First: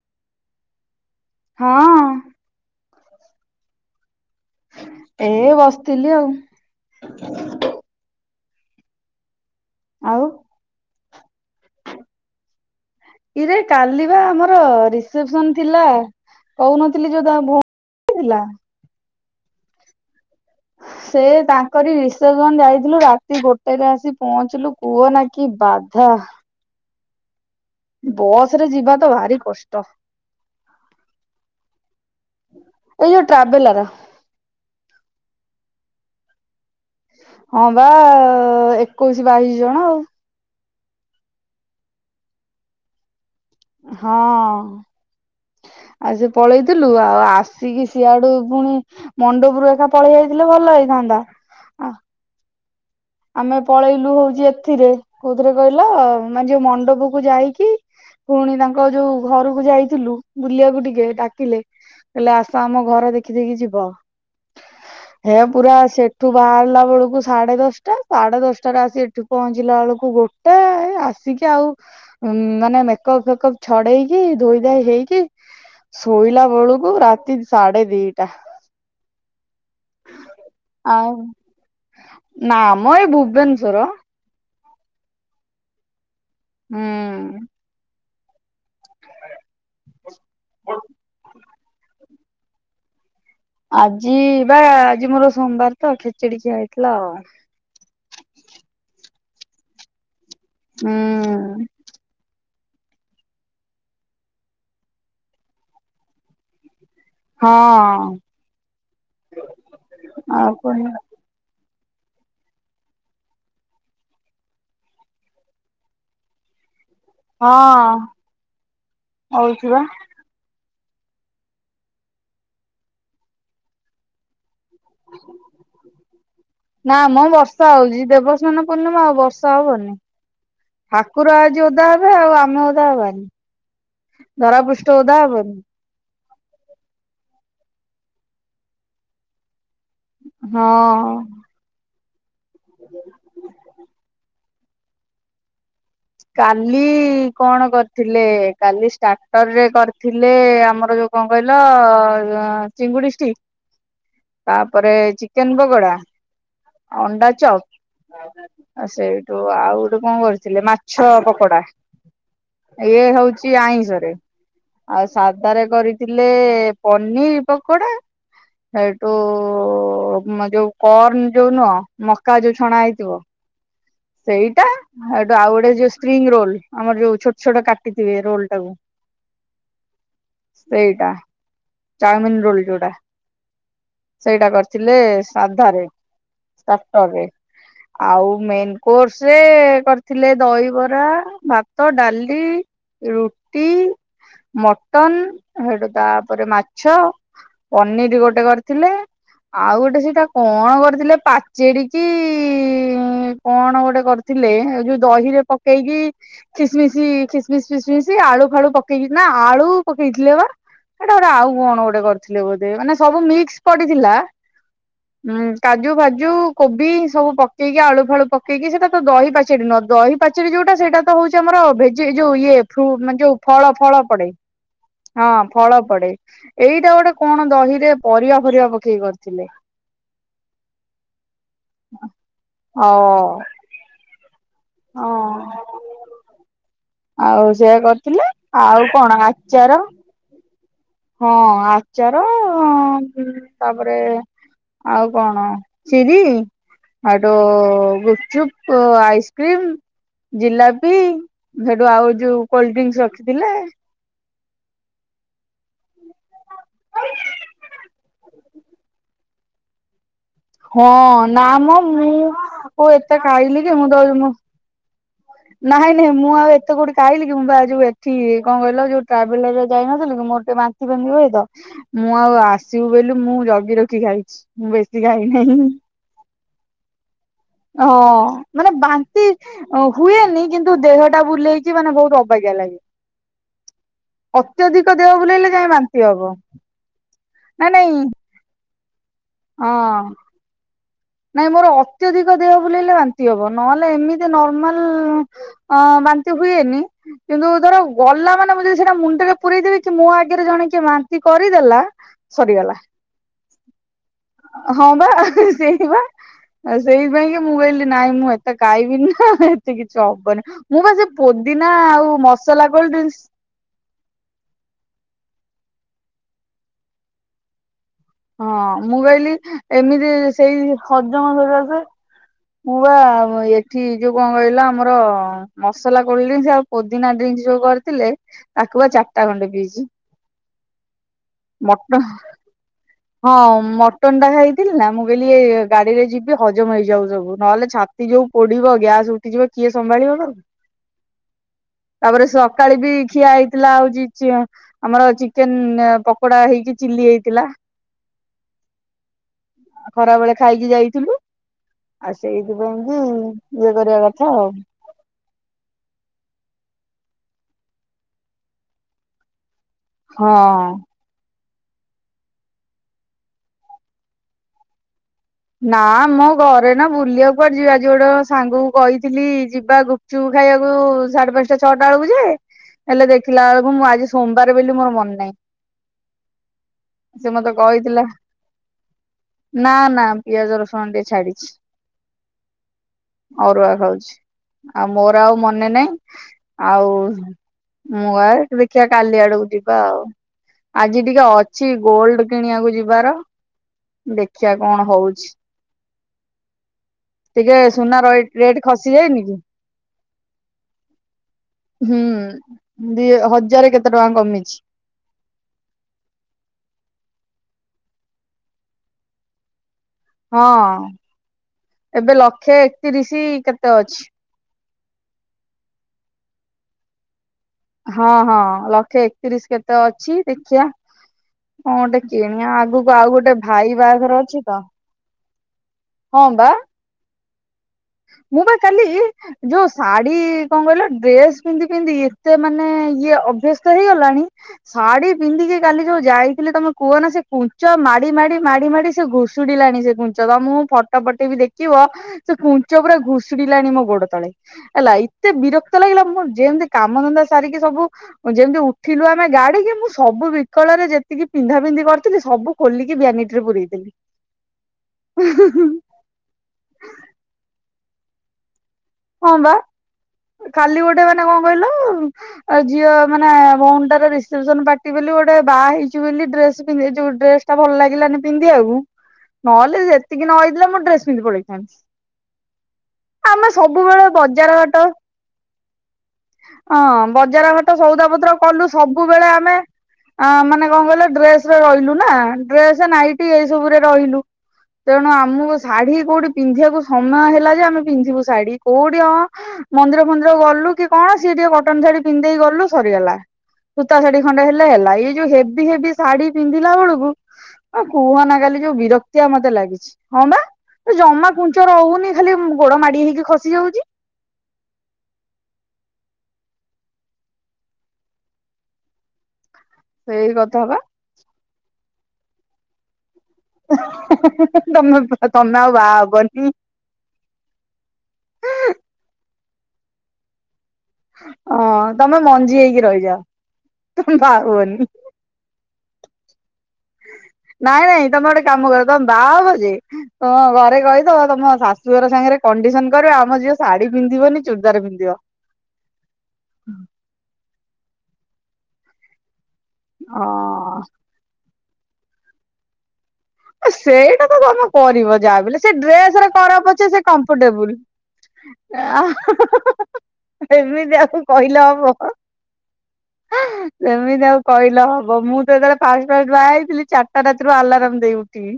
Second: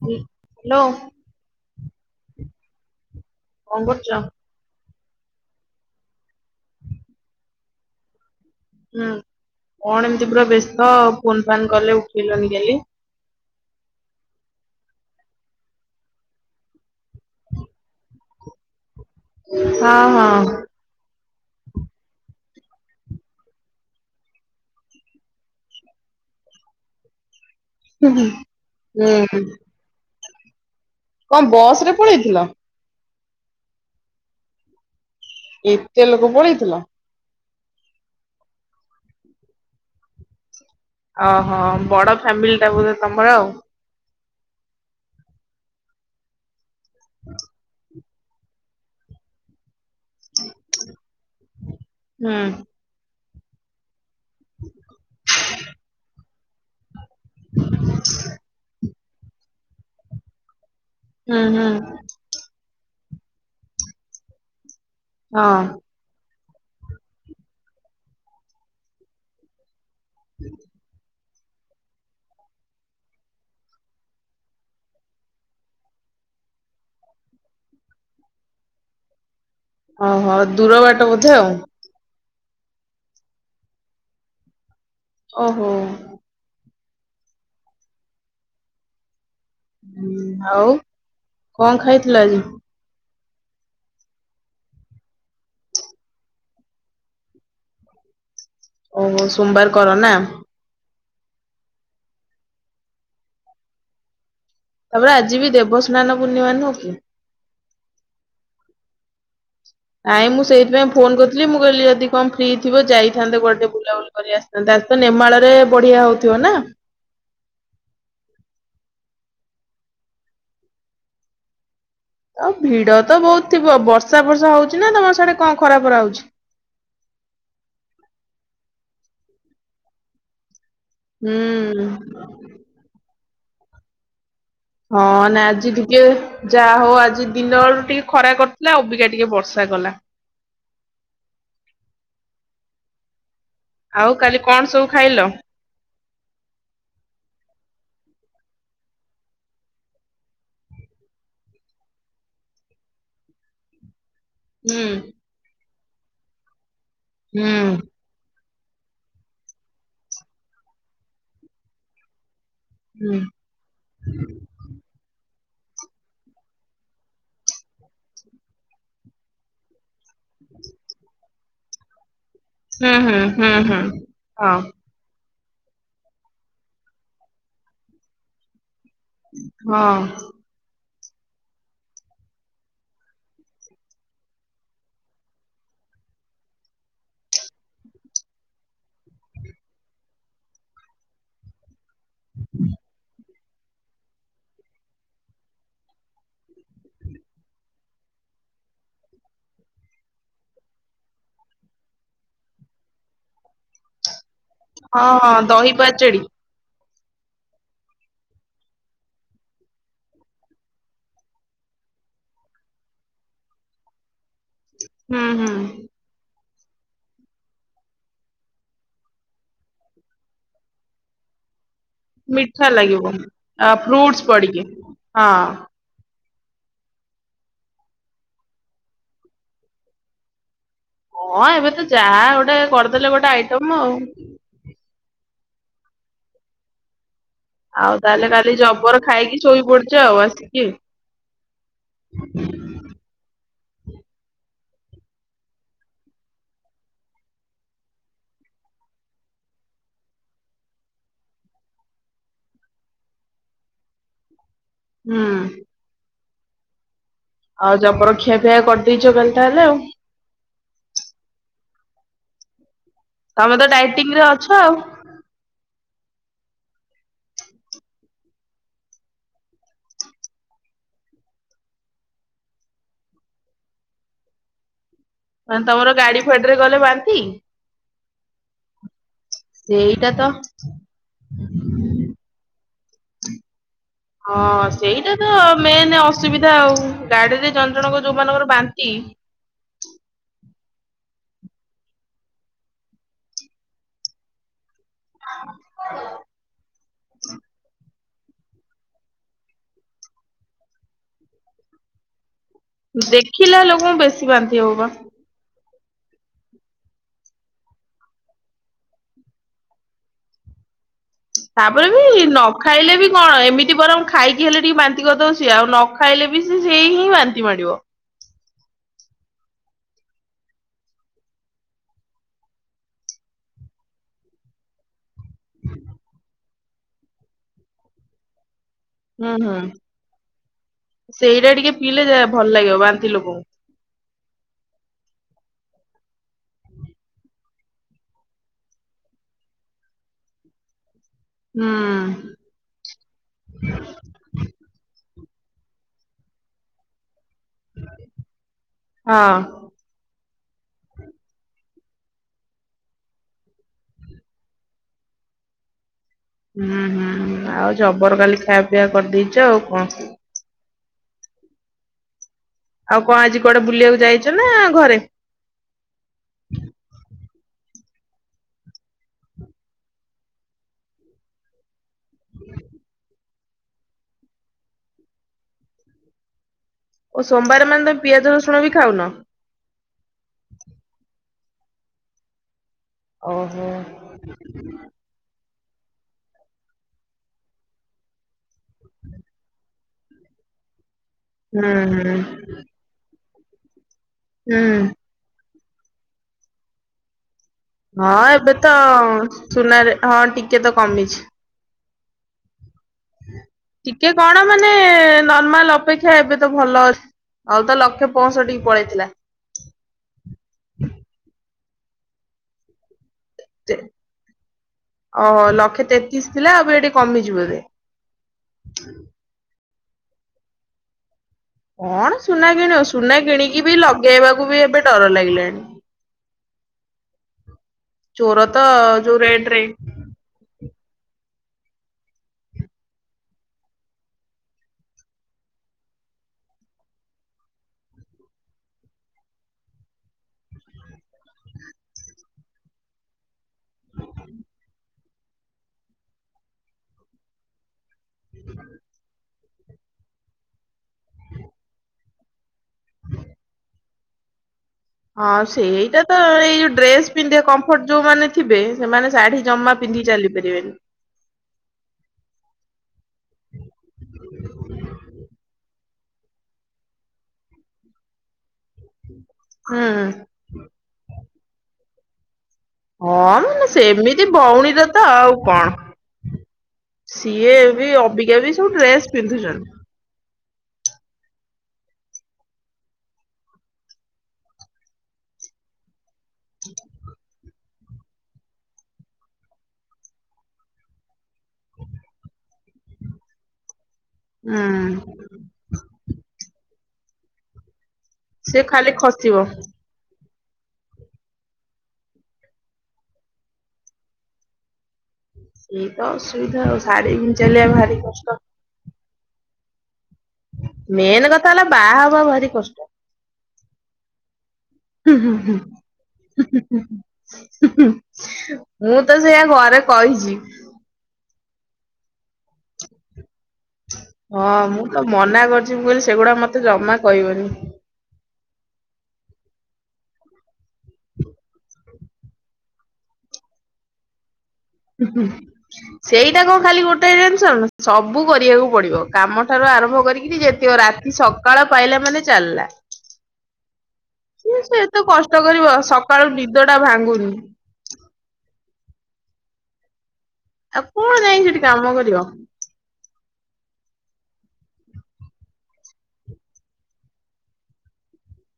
[unintelligible] Hello. ହଁଅଁ। କଣ କରୁଚ। ଏଇ ବସିଥିଲି ଆଉ। ହୁଁ କଣ ଆଉ ଏମିତି ପୁରା ବ୍ୟସ୍ତ ଫୋନ୍ ଫାନ୍ କଲେ ଉଠେଇଲନି କାଲି। ଇରେ କାଲି ବା ଆମର ରିସ୍ପସନ୍ ଥିଲା। କହୁନଥିଲି ଯୋଉ [unintelligible] [unintelligible] ଥିଲା। ହଁ ହଁ। ସେ ତାଙ୍କରି ରିସେସନ୍ ଯାଇଥିଲୁ ରାତି ଗୋଟେରେ ଆସି ପହଞ୍ଚିଲୁ କୁହ ନା କି ବାଧା। ବସରେ ଯିବା ତ ଭାରି ହୁଁ କଷ୍ଟ। କଣ ବସରେ ପଳେଇଥିଲ। ଏଇ ଯୋଉ ଟ୍ରାଭେଲର। ଏତେ ଲୋକ ପଳେଇଥିଲ। ହଁ ବା ଏକୋଇଶ ବାଇଶି ଜଣ ଆଉ। ଓହୋ ବଡ ଫ୍ୟାମିଲି ଟା ବୋଧେ ତମର ଆଉ। ହଁ। ଆ ଯୋ ପଳେଇଥିଲୁ ଆ ଆସିକି ସିଆଡୁ ପୁଣି ମଣ୍ଡପରୁ ଏକା ପଳେଇ ଆଇଥିଲେ ଭଲ ହେଇଥାନ୍ତା। ଆ ହୁଁ। ଆମେ ପଳେଇଲୁ ହଉଚି ଏଥିରେ କୋଉଥିରେ କହିଲ ମାନେ ଯୋଉ ମଣ୍ଡପ କୁ ଯାଇକି ପୁଣି ତାଙ୍କ ଯୋଉ ଘରକୁ ଯାଇଥିଲୁ ବୁଲିବାକୁୁ ଟିକେ। ହୁଁ ଡାକିଲେ ହୁଁ। କଇଲେ ଆସ ଆମ ଘର ଦେଖି ଦେଖି ଯିବ ହେ ହଁ ପୁରା ସେ ଏଠୁ ବାହାରିଲା ବେଳକୁ ସାଢେ ଦଶଟା ସାଢେ ଦଶଟାରେ ଆସି ଏଠୁ ପହଞ୍ଚିଲା ବେଳକୁ ଗୋ [inaudible] ଆସିକି ଆଉ ମାନେ ମେକପ୍ ଫେକପ୍ ଛଡେଇକି ଧୋଇ ଧାଇ ହେଇକି ଶୋଇଲା ବେଳକୁ ରାତି ସାଢେ ଦିଟା। ଓହୋ ଦୂର ବାଟ ବୋଧେ ଆଉ। ନାମ ଏ ଭୁବନେଶ୍ୱର। ଓହୋ। ହୁଁ। ହୁଁ ଆଉ କଣ ଖାଇଥିଲ ଆଜି? ଆଜି ବା ଆଜି ମୋର ସୋମବାରତ ଖେଚେଡି ଖିଆ ହେଇଥିଲା ଆଉ। ଓହୋ ସୋମବାର କର ନା। ଉଁ। ତାପରେ ଆଜିବି ଦେବସ୍ନାନ ପୂର୍ଣ୍ଣିମା ନୁହଁ କି? ହଁ। ନାଇଁ ମୁଁ ଆଉ କଣ ସେଇଥିପାଇଁ ଫୋନ୍ କର୍ ଥିଲି ମୁଁ କହିଲି ଯଦି କଣ ଫ୍ରି ଥିବ ଯାଇଥାନ୍ତେ ଗୋଟେ ବୁଲାବୁଲି କରି ଆସିଥାନ୍ତେ ଆଜିତ ନିଃମାଳରେ ବଢ଼ିଆ ହଉଥିବ ନା। ହଁ ହଉଚିବା। ଆଉ ଭିଡ଼ତ ବହୁତ୍ ଥିବ ବର୍ଷାଫର୍ଷା ହଉଚିନା ତମର ସାଡ଼େ କଣ ଖରାଫରା ହଉଚି? ନା ମ ବର୍ଷା ହଉଚି ଦେବସ୍ନାନ ପୂର୍ଣ୍ଣିମା ଆଉ ବର୍ଷା ହବନି। ଠାକୁର ଆଜି ହୁଁ ଓଦା ହେବେ ଆଉ ଆମେ ଓଦା ହବାନି ଧରା ପୃଷ୍ ହଁ ନା ଆଜି ଇଏ ଯାହା ହଉ ଆଜି ଦିନ ବେଳୁ ଟିକେ ଖରା କରିଥିଲା ଅବିକା ଟିକେ ବର୍ଷା କଲା। ହଁ। ଆଉ କାଲି କଣ ସବୁ ଖାଇଲ? କାଲି କଣ କରିଥିଲେ କାଲି ଷ୍ଟାର୍ଟରରେ କରିଥିଲେ ଆମର ଯୋଉ କଣ କହିଲ ଚିଙ୍ଗୁଡି ଷ୍ଟି [inaudible] ତାପରେ ଚିକେନ୍ ପୋକଡ଼ା ଅଣ୍ଡା ହୁଁ ଚପ୍ ଆ ସେଇଠୁ ଆଉ ଗୋଟେ କଣ କରିଥିଲି ମାଛ ପକୋଡ଼ା। ହୁଁ ଇଏଟ ହଉଚି ଆଇଁଷରେ ଆଉ ସାଧରେ କରିଥିଲେ ପନିର୍ ପକୋଡ଼ା ସେଇଠୁ ଯୋଉ କର୍ଣ ଯୋଉ ନୁହ ମକା ଯୋଉ ଛଣା ହୁଁ ହେଇଥିବ ହୁଁ ହୁଁ ହୁଁ। ହଁ ସେଇଟା ଏ ଆଉ ଗୋଟେ ଯୋଉ ସ୍ପ୍ରିଙ୍ଗ ରୋଲ ଆମର ଯୋଉ ଛୋଟ ଛୋଟ କାଟିଥିବେ ରୋଲ ଟାକୁ ହଁ। ସେଇଟା ଚାଓମିନ୍ ରୋଲ ଯୋଉଟା। ସେଇଟା କରିଥିଲେ ସାଧାରେ। ସ୍ଟାଟରେ ଆଉ ମେନ୍ କୋର୍ସରେ କରିଥିଲେ ଦହିବରା ଭାତ ଡ଼ାଲି ରୁ [inaudible] ମଟନ୍ ତାପରେ ମାଛ ପନିର୍ ଗୋଟେ କରିଥିଲେ ଆଉ ଗୋଟେ ସେଇଟା କଣ କରିଥିଲେ ପାଚେଡ଼େକି କଣ ଗୋଟେ କରିଥିଲେ ଏଯୋଉ ହଁ ହଁ ଦହିରେ ଦହି ପକେଇକି ପାଚେଡି କିସିମିଶି ଖାସିମିସି ଫିସିମିସି ଆଳୁ ଫାଳୁ ପକେଇ ନାଆଳୁ ପକେଇଥିଲେବା। ଏଇଟା ଗୋଟେ ଆଉ କଣ ଗୋଟେ କରିଥିଲେ ବୋଧେ ମାନେ ସବୁ ମିକ୍ସ ପଡ଼ିଥିଲା ହୁଁ କାଜୁ ଫାଜୁ କୋବି ସବୁ ପକେଇକି ଆଳୁ ଫାଳୁ ପକେ କେହି ସେଟା ତ ଦହି ପାଚେଡ଼ି ନୁହେଁ ଦହି ପାଚେରି ଯୋଉଟା ସେଇଟା ହଉଛି ଆମର ଭେଜିଡ ଯୋଉ ଇଏ ମିଠା ଲାଗିବ ଯୋଉ ଫଳ ଆ ଫଳ ଫ୍ରୁଟସ୍ ପଡେ ପଡିକି ହଁ ଫଳ। ପଡେ ଏଇଟା ଗୋଟେ କଣ ଦହିରେ ପରିବା ପରିବା ପକେଇକ କରିଥିଲେ। ହଁ ଏବେ ତ ଯାହା ଗୋଟେ କରିଦେଲେ ଗୋଟେ ଆଇଟମ ଆଉ। ହ ଆଉ ସେଆ ତାହେଲେ କରିଥିଲେ କାଲି ଆଉ ଜବର କଣ ଖାଇକି ଶୋଇ ଆଚାର ପଡୁଛ ଆଉ ଆସିକି। ହଁ ଆଚାର ତାପରେ ଆଉ କଣ ଚିରି ଗୁପଚୁପ୍ ଆଇସ୍କ୍ରିମ୍ ଜିଲାପି ସେଠୁ ଆଉ ଯୋଉ କୋଲଡ ଡ୍ରିଙ୍କସ ରଖିଥିଲେ। ହଁ ଆଉ ଜବରଖିଆ ଫିଆ କରିଦେଇଛ କାଲି ତାହେଲେ ଆଉ ହଁ ନା ମ ମୁଁ କଉ ଏତେ ଖାଇଲି କି ମୁଁ ହଁ ନାଇଁ ନାଇଁ ମୁଁ ଆଉ ଏତେ କୋଠି କାଇଲିି କି ମୁ ବା ଯୋଉ ଏଠି କଣ କହିଲ ଯୋଉ ଟ୍ରାଭେଲରରେ ଯାଇନଥିଲି କି ମୋରେ ବାନ୍ତି ତ ମୁଁ ଆଉ ଆସିବୁ ବୋଲିଲୁ ମୁଁ ଜଗି ରଖି ଖାଇଛି। ମୁଁ ବେଶୀ ଖାଇନି। ତମର ଗାଡି ଫାଡ଼ି ରେ ଗଲେ ବାନ୍ତି। ହଁ ମାନେ ବାନ୍ତି ସେଇଟା ତ ହୁଏନି କିନ୍ତୁ ଦେହ ଟା ବୁଲେଇକି ମାନେ ବହୁତ ଅବଜ୍ଞା ଲାଗେ। [inaudible] ହଁ ଅତ୍ୟଧିକ ଦେହ ସେଇଟା ତ ବୁଲେଇଲେ ଯାଇ ମେନ୍ ବାନ୍ତି ହବ ଅସୁବିଧା ଆଉ ଗାଡିରେ ନା ଜଣ ନାଇଁ ଜଣଙ୍କ ଯୋଉମାନଙ୍କର ବାନ୍ତି କି? ହଁ ନାଇଁ ମୋର ଅତ୍ୟଧିକ ଦେହ ବୁଲେଇଲେ ବାନ୍ତି ହବ ନହେଲେ ଏମିତି ନର୍ମାଲ ବାନ୍ତି ହୁଏନି କିନ୍ତୁ ଧର ଗଲା ମାନେ ମୁଁ ଯଦି ସେଟା ମୁଣ୍ଡରେ ପୁରଇଦେବି କି ମୋ ଆଗରେ ଜଣେକି ମାନ୍ତି କରିଦେଲା ସରିଗଲା। ଦେଖିଲା ଲୋକଙ୍କୁ ବେଶୀ ବାନ୍ତି ହବ ହଁ ବା ସେଇ ବା ସେଇପାଇଁ କି ମୋବାଇଲରେ ନହିଁ ମୁଁ ଏତେ ଖାଇବିନି ନା ଏତେ କିଛି ହବନି। ମୁଁ ବା ସେ ପ ତାପରେ ବି ନ ଖାଇଲେ ବି କଣ ଏମିତି ବରଂ ଖାଇକି ହେଲେ ଟିକେ ବାନ୍ତି କରିଦବ ସିଏ ଆଉ ନ ଖାଇଲେ ବି ସେ ସେଇ ହିଁ ବାନ୍ତି ମାଡିବ। ହଁ ମୁଁ କହିଲି ଏମିତି ସେଇ ହଜମ ସରଆସ। ପୁ ବା ଏଠି ଯୋଉ କଣ କହିଲା ଆମର। ମସଲା କୋଲ ଡ୍ରିସ ଆଉ ପୋଦିନା ଡ୍ରିଙ୍କସ ଯୋଉ କରିଥିଲେ। ତାକୁ ବା ଚାରିଟା ହୁଁ ହୁଁ। ଖଣ୍ଡେ ପିଇଜି ସେଇଟା ଟିକେ ପିଇଲେ ଯାହା ଭଲ ଲାଗିବ ବାନ୍ତି ଲୋକଙ୍କୁ। ଟନ ଟା ଖାଇଥିଲି ନା ମୁଁ କହିଲି ଏ ଗାଡି ରେ ଯିବି ହଜମ ହେଇଯାଉ ସବୁ ନହେଲେ ଛାତି ଯୋଉ ପୋଡିବ ଗ୍ୟାସ ଉଠିଯିବ କିଏ ସମ୍ଭାଳିବତାକୁ। ହୁଁ। ତାପରେ ସକାଳେ ବି ଖିଆ ହେଇଥିଲା ହଉ ଆମର ଚିକେନ ପକୋଡା ହେଇକି ଚିଲି ହେଇଥିଲା। ହଁ। ଆଉ ଖରାବେେଳେ ଖାଇକି ଯାଇଥିଲୁ। ଆଉ ସେଇଥିପାଇଁ ବି ଇଏ କରିବା କଥା ଆଉ। ହୁଁ ହୁଁ ଆଉ ଜବର କାଲି ଖାଇବା ପିଆ କରିଦେଇଛ ଆଉ କଣ? ହଁ। ଆଉ କଣ ଆଜି କୁଆଡେ ବୁଲିବାକୁ ଯାଇଛ ନା ଘରେ? ନା ମୋ ଘରେ ନା ବୁଲିବାକୁୁଆଡେ ଯିବାଜିୋଉୋଟେ ସାଙ୍ଗକୁ କହିଥିଲି ଯିବାକୁ। ଚୁ ଖାଇବାକୁ ସାଢେ ପାଞ୍ଚ ଟା ଛଅଟା ବେଳକୁ ଯେ ହେଲେ ଦେଖିଲା ବେଳକୁ ମୁଁ ଆଜି ସୋମବାର ବୋଲି ମୋର ମନେ ନାଇଁ। ଓ ସୋମବାର ମାନେ ତମେ ପିଆଜ ରସୁଣ ବି ଖାଉନ? ନା ନା ପିଆଜ ରସୁଣ ଟିକେ ଛାଡିଛି, ଓହୋ। ଅରୁଆ ଖାଉଛି। ଆଉ ମୋର ଆଉ ମନେ ନାହିଁ ଆଉ ମୁଁ ଆ ଦେଖିଆ କାଲି ଆଡକୁ ଯିବା ଆଉ। ଆଜି ଟିକେ ଅଛି ହୁଁ ହୁଁ ଗୋଲଡ କିଣିବାକୁ ଯିବାର ଦେଖିବା ହୁଁ କଣ ହଉ ଟିକେ ସୁନା ର ହଁ ଏବେ ରେଟ୍ ତ ଖସି ଯାଇନି କି ସୁନାରେ ହଁ ଟିକେ ତ କମିଛି। ହୁଁ ଦି ହଜାର କେତେ ଟିକେ ଟଙ୍କା କଣ କମିଛି। ମାନେ ନର୍ମାଲ ଅପେକ୍ଷା ଏବେ ତ ଭଲ ଅଛି ଆଉ ତ ଲକ୍ଷ ପ ସଠୀ କି ପଳେଇଥିଲା। ହଁ ଏବେ ଲକ୍ଷେ ଏକତିରିଶ କେତେ ଯେ ଅଛି? ଓ ଲକ୍ଷେ ତେତିଶ ଥିଲା ଆଉବେ କମିଚି ବୋଧେ। ହଁ ହଁ ଲକ୍ଷେ ଏକତିରିଶ କେତେ ଅଛି ଦେଖିଆ କଣ ସୁନା କିଣିବ, ସୁନା କିଣିକି ଭାଇ ବି ବାହାଘର ଅଛି ଲଗେଇବାକୁ ତ ବି ଏବେ ଡର ଲାଗିଲାଣି। ହଁ ବା। ଚୋର ମୁବା ତ କାଲି ରେଟ ରେ ଯୋଉ ସାଡ଼ି ଡି କଣ କହିଲ ଡ୍ରେସ ପିନ୍ଧି ପିନ୍ଧି ଏତେ ମାନେ ଇଏ ଅଭ୍ୟସ୍ତ ହେଇଗଲାଣି ଶାଢୀ ପିନ୍ଧିକି କାଲି ଯୋଉ ଯାଇଥିଲି ତମେ କୁହ ନା ସେ କୁଞ୍ଚ ମାଡି ମାଡି ମାଡି ମାଡି ସେ ଘୁ ଡ଼ିଲାଣି ସେ କୁଞ୍ଚ ତମମୁ ଫଟୋ ପଠେଇବି ବି ଦେଖିବ ସେ କୁ ପୁରା ଘୁଶୁଡିଲାଣି ମୋ ଗୋଡ ତଳେ। ହେଲା ଏତେ ବିରକ୍ତ ଲାଗିଲା ମୁଁ ଯେମିତି କାମଧନ୍ଦା ସାରିକି ସବୁ ଯେମିତି ଉଠିଲୁ ଆମେ ଗାଡିକି ମୁଁ ସବୁ ବିକଳରେ ଯେତିକି ପିନ୍ଧା ପିନ୍ଧି କରିଥିଲି ସବୁ ଖୋଲିକି ବ୍ୟାନିଟ ରେ ପୁରେଇଦେଲି। ହଁ ସେଇଟା ତ ଏଇ ଯୋଉ ଡ୍ରେସ ପିନ୍ଧ କମ୍ଫର୍ଟ ଯୋଉ ମାନେ ଥିବେ ସେମାନେ ହଁ ଶାଢୀ ବା ଜମା ପିନ୍ଧି ଚାଲି ପାରିବେନି। କାଲି ମାନେ କଣ କହିଲ ଝିଅ ମାନେ ଭଉନ ଟାର ରିସେପସନ ପାର୍ଟି ବୋଲି ଗୋଟେ ବାହା ହେଇଛି ବୋଲି ଡ୍ରେସ ପିନ୍ଧ ଯୋଉ ଡ୍ରେସ ଟା ଭଲ ଲାଗିଲାନି ପିନ୍ଧିବାକୁ ନହେଲେ ହୁଁ ସେତିକି ନ ହେଇଥିଲା ମୁଁ ଡ୍ରେସ ପିନ୍ଧି ପଳେଇଥାନ୍ତି। ହଁ ଆମେ ମାନେ ସବୁବେଳେ ସେମିତି ବଜାର ଘାଟ ଭଉଣୀର ତ ଆଉ କଣ। ହଁ ବଜାର ସିଏ ଘାଟ ବି ସଉଦା ପତ୍ର ଅବିକା ବି କଲୁ ସବୁ ଡ୍ରେସ ସବୁବେଳେ ଆମେ ପିନ୍ଧୁଛନ୍ତି ଆ ମାନେ କଣ କହିଲ ଡ୍ରେସ ରେ ରହିଲୁ ନା ଡ୍ରେସ ନାଇଟି ଏସବୁରେ ରହିଲୁ। ତେଣୁ ଆମକୁ ଶାଢୀ କୋଉଠି ପିନ୍ଧିବାକୁ ସମୟ ହେଲା ଯେ ଆମେ ପିନ୍ଧିବୁ ଶାଢୀ କୋଉଠି ଅଁ ମନ୍ଦିର ଫନ୍ଦିର ଗଲୁ କି କଣ ସିଏ ଟିକେ କଟନ ଶାଢୀ ପିନ୍ଧିଦେଇକି ଗଲୁ ସରିଗଲା। ସୂତା ଶାଢୀ ଖଣ୍ଡେ ହେଲେ ହେଲା, ହୁଁ। ଏଇ ଯୋଉ ହେଭି ହେଭି ଶାଢୀ ପିନ୍ଧିଲା ବେଳକୁ ହ କୁହ ନା ସେ କାଲି ଯୋଉ ଖାଲି ବିରକ୍ତିଆ ଖସିବ ମତେ ଲାଗିଚି। ହଁ ବା ଜମା କୁଞ୍ଚ ରହୁନି ଖାଲି ଗୋଡ ମାଡି ହେଇକି ଖସି ଯାଉଛି। ସେଇ ତ ଅସୁବିଧା ଆଉ ଶାଢୀ ପିନ୍ଧି ଚାଲିବା ଭାରି କଷ୍ଟ। ସେଇ କଥା ବା। ମେନ୍ କଥା ହେଲା ବାହା ହବା ଭାରି କଷ୍ଟ। [unintelligible] ତମେ ଆଉ ବାହା ହବନି [unintelligible] ତ ସେଇଆ ଘରେ କହିଛି। ହଁ ତମେ ମଞ୍ଜି ହେଇକି ରହିଯାଅ ତମେ ବାହା ହଁ ମୁଁ ହୁଅନି। ତ ମନା କରିଛି ମୁଁ କହିଲି ସେଗୁଡା ମତେ ଜମା କହିବନି। ନାଇଁ ନାଇଁ ତମେ ଗୋଟେ କାମ କର ତମେ ବାହା ହବ ଯେ ହଁ ଘରେ କହିଦେବ ତମ ଶାଶୁଘର ସାଙ୍ଗରେ କଣ୍ଡିସନ କରିବେ ଆମ ଝିଅ ଶାଢୀ ପିନ୍ଧିବନି। ଚୁଡଦାର ପିନ୍ଧିବ ସେଇଟା କଣ ଖାଲି ଗୋଟାଏ ଜିନିସ ନା ସବୁ କରିବାକୁ ପଡିବ। କାମ ଠାରୁ ଆରମ୍ଭ କରିକିରି ଯେତିି କ ହଁ ରାତି ସକାଳ ପାଇଲା ମାନେ ଚାଲିଲା। ସେଇଟା ତ ସିଏ ତମେ ସେ ଏତେ କରିବ କଷ୍ଟ ଯାହାବି ହେଲେ କରିବ ସେ ସକାଳୁ ଡ୍ରେସରେ ନିଦ କର ଟା ପଛେ ସେ ଭାଙ୍ଗୁନି। କମ୍ଫର୍ଟେବୁଲ। ଆ ହା ହା ହା ହା ହା ଏମିତି ଆଉ କହିଲେ ହବ। ଙ୍କି ସେମିତି ଆଉ କହିଲେ ହବ ମୁଁ ତ ଯେତେବେଳେ ଫାଷ୍ଟ ଫାଷ୍ଟ ବାହା ହେଇଥିଲି ଚାରଟା ରାତିରୁ ଆଲାରାମ୍ ଦେଇ ଉ ଠିବି।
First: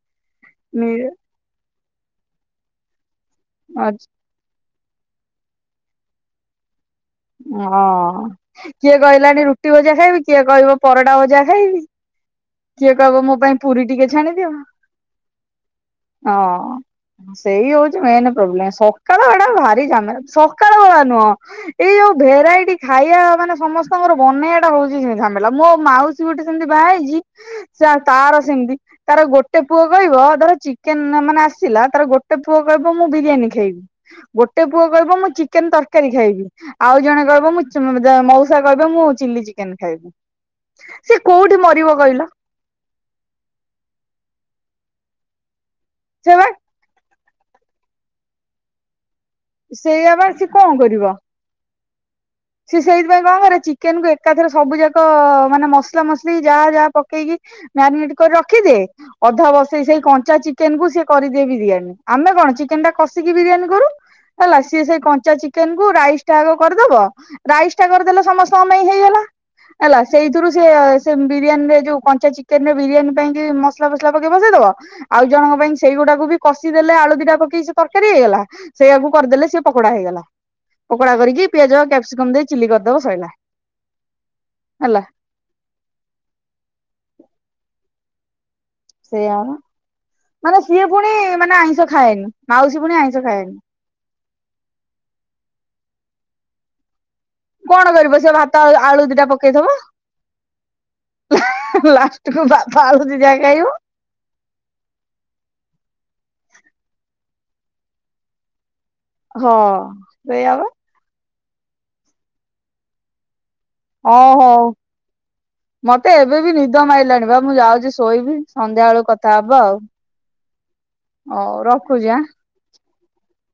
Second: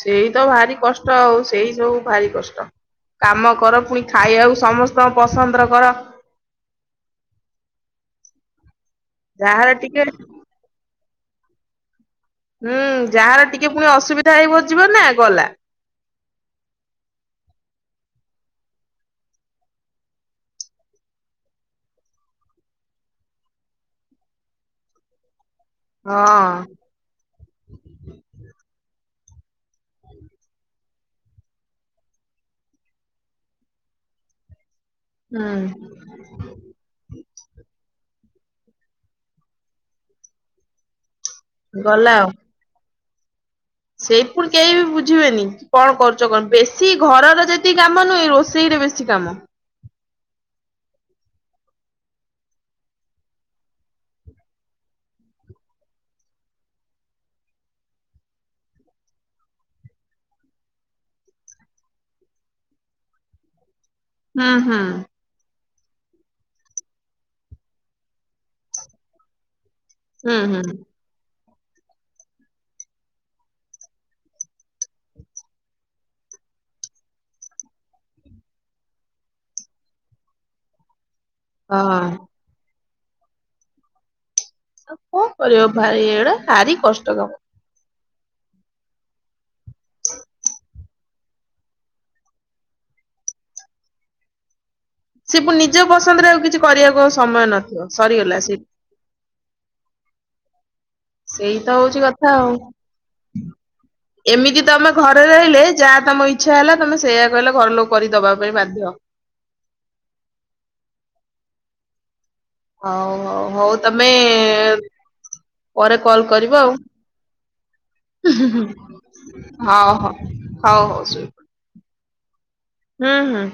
ସେଇ ତ ଭାରି କଷ୍ଟ ଆଉ ସେଇ ସବୁ ଭାରି କଷ୍ଟ। କାମ କର ହଁ ପୁଣି ଖାଇବାକୁ ସମସ୍ତଙ୍କ ପସନ୍ଦର କର। ହଁ କିଏ କହିଲାଣି ଯାହାର ରୁଟି ଭଜା ଟିକେ ଖାଇବି କିଏ କହିବ ପରଟା ଭଜା ଖାଇବି ହୁଁ କିଏ କହିବ ମୋ ଯାହାର ପାଇଁ ଟିକେ ପୁରୀ ପୁଣି ଅସୁବିଧା ଛାଣିଦିଅ। ହେଇ ବ ଯିବ ନା ଗଲା। ହଁ। ସେଇ ହୋଉଚି ମେନ ପ୍ରୋବ୍ଲେମ ସକାଳ ଏଟା ଭାରି ଝାମେଲା ସକାଳ ବେଳା ନୁହଁ ଏଇ ଯୋଉ ଭେରାଇଟି ଖାଇବା ମାନେ ସମସ୍ତେଙ୍କର ବନେଇବାଟା ହୋଉଚି ଝାମେଲା ମୋ ମାଉସୀ ଗୋଟେ ହଁ ସେମିତି ବାହା ହେଇ ତାର ସେମତି ତାର ଗୋଟେ ପୁଅ କହିବ ଧର ଚିକେନ ମାନେ ଆସିଲା ତାର ଗୋଟେ ପୁଅ କହିବ ମୁଁ ବିରିୟାନୀ ଖାଇ ଗୋଟେ ପୁଅ କହିବ ମୁଁ ଚିକେନ ହୁଁ ତରକାରୀ ଖାଇବି ଆଉ ଜଣେ କହିବ ମୁଁ [unintelligible] ମଉସା କହିବେ ମୁଁ ଚିଲି ଚିକେନ ଖାଇବି। ସିଏ କୋଉଠି ମରିବ ଗଲା ଆଉ। କହିଲ? ସେଇ ପୁଣି କେହି ବି ବୁଝିବେନି କି କଣ କରୁଚ ସେ ବା କଣ ବେଶ ସେଇ ଘରର ଯେତିକି କାମ ନାହିଁ ରୋଷେଇରେ ବେଶୀ କାମ। ସେଇଆ ପା ସିଏ କଣ କରିବ? ସିଏ ସେଇଥିପାଇଁ କଣ କରେ ଚିକେନକୁ ଏକାଥରେ ସବୁ ଯାକ ମାନେ ମସଲା ମସଲି ଯାହା ଯାହା ପକେଇକି ମ୍ୟାରିନେଟ କରି ରଖିଦିଏ ଅଧା ବସେଇ ସେଇ କଞ୍ଚା ଚିକେନକୁ ସିଏ କରିଦିଏ ବିରିୟାନୀ ଆମେ କଣ ଚିକେନଟା କଷିକି ବିରିୟାନୀ କରୁ ହୁଁ ହେଲା ହୁଁ ସିଏ ସେଇ କଞ୍ଚା ଚିକେନକୁ ରାଇସଟା ଆଗ କରିଦବ ରାଇସଟା କରଦେଲେ ସମସ୍ତଙ୍କ ପାଇଁ ହେଇଗଲା ହେଲା ହୁଁ ସେଇଥିରୁ ହୁଁ ସିଏ ହଁ। ସେ ବିରିୟାନୀରେ ଯୋଉ କଞ୍ଚା ଚିକେନରେ ବିରିୟାନୀ ପାଇଁ କି ମସଲା ଫସଲା ପକେଇ ବସେଇଦବ ଆଉ ଜଣଙ୍କ ପାଇଁ ସେଇଗୁଡାକୁ ବି କଷିଦେଲେ ଆଳୁ ଦିଇଟା ପକେଇ ସେ ତରକାରୀ ହେଇଗଲା ସେଇଆକୁ କରଦେଲେ ସିଏ ପକଡା ହେଇଗଲା ପକଡା କରିକି ପିଆଜ ଆଉ କ୍ୟାପସିକମ୍ ଦେଇ ଚିଲି କରିଦବ ସଇଲା। ଆଉ ହେଲା କଣ କରିବ ଭାଇ ଏଇଡା ଭାରି କଷ୍ଟ କାମ। ସେୟା ପା ମାନେ ସିଏ ପୁଣି ମାନେ ଆଇଁଷ ଖାଏନି ମାଉସୀ ଫୁଣି ଆଇଁଷ ଖାଏନି। ସିଏ ପୁଣି ନିଜ ପସନ୍ଦରେ ଆଉ କିଛି କରିବାକୁ ଆଉ ସମୟ ନ କଣ କରିବ ସିଏ ଭାତ ଆଳୁ ଦିଇଟା ପକେଇଥିବ। ଉଁ ସେଇ ତ ହୁଁ ହୁଁ ହଉଛି କଥା ଲାଷ୍ଟକୁ ଆଉ। ପା ଯା ଆଳୁ ସିଜା ଖାଇବ। ଏମିତି ତମେ ଘରେ ରହିଲେ ଯାହା ତମ ଇଚ୍ଛା ହେଲା ତମେ ସେଇୟା କହିଲା ଘରଲୋକ କରିକି ଦବା ପାଇଁ ବାଧ୍ୟ। ହଁ ସେୟା ପା। ହଉ ହଉ ହଉ ତମେ ହଁ ହଉ ପରେ ମତେ କଲ ଏବେ ବି କରିବ ଆଉ ନିଦ ମାଇଲାଣି ବା ମୁଁ ଯାଉଛି ଶୋଇବି ସନ୍ଧ୍ୟା ବେଳୁ କଥା ହଉ ହ। ହଉ ହୋଉ ଶୋଇ ହୋଉ ରଖୁଚି ଆଁ ହୁଁ ହୁଁ।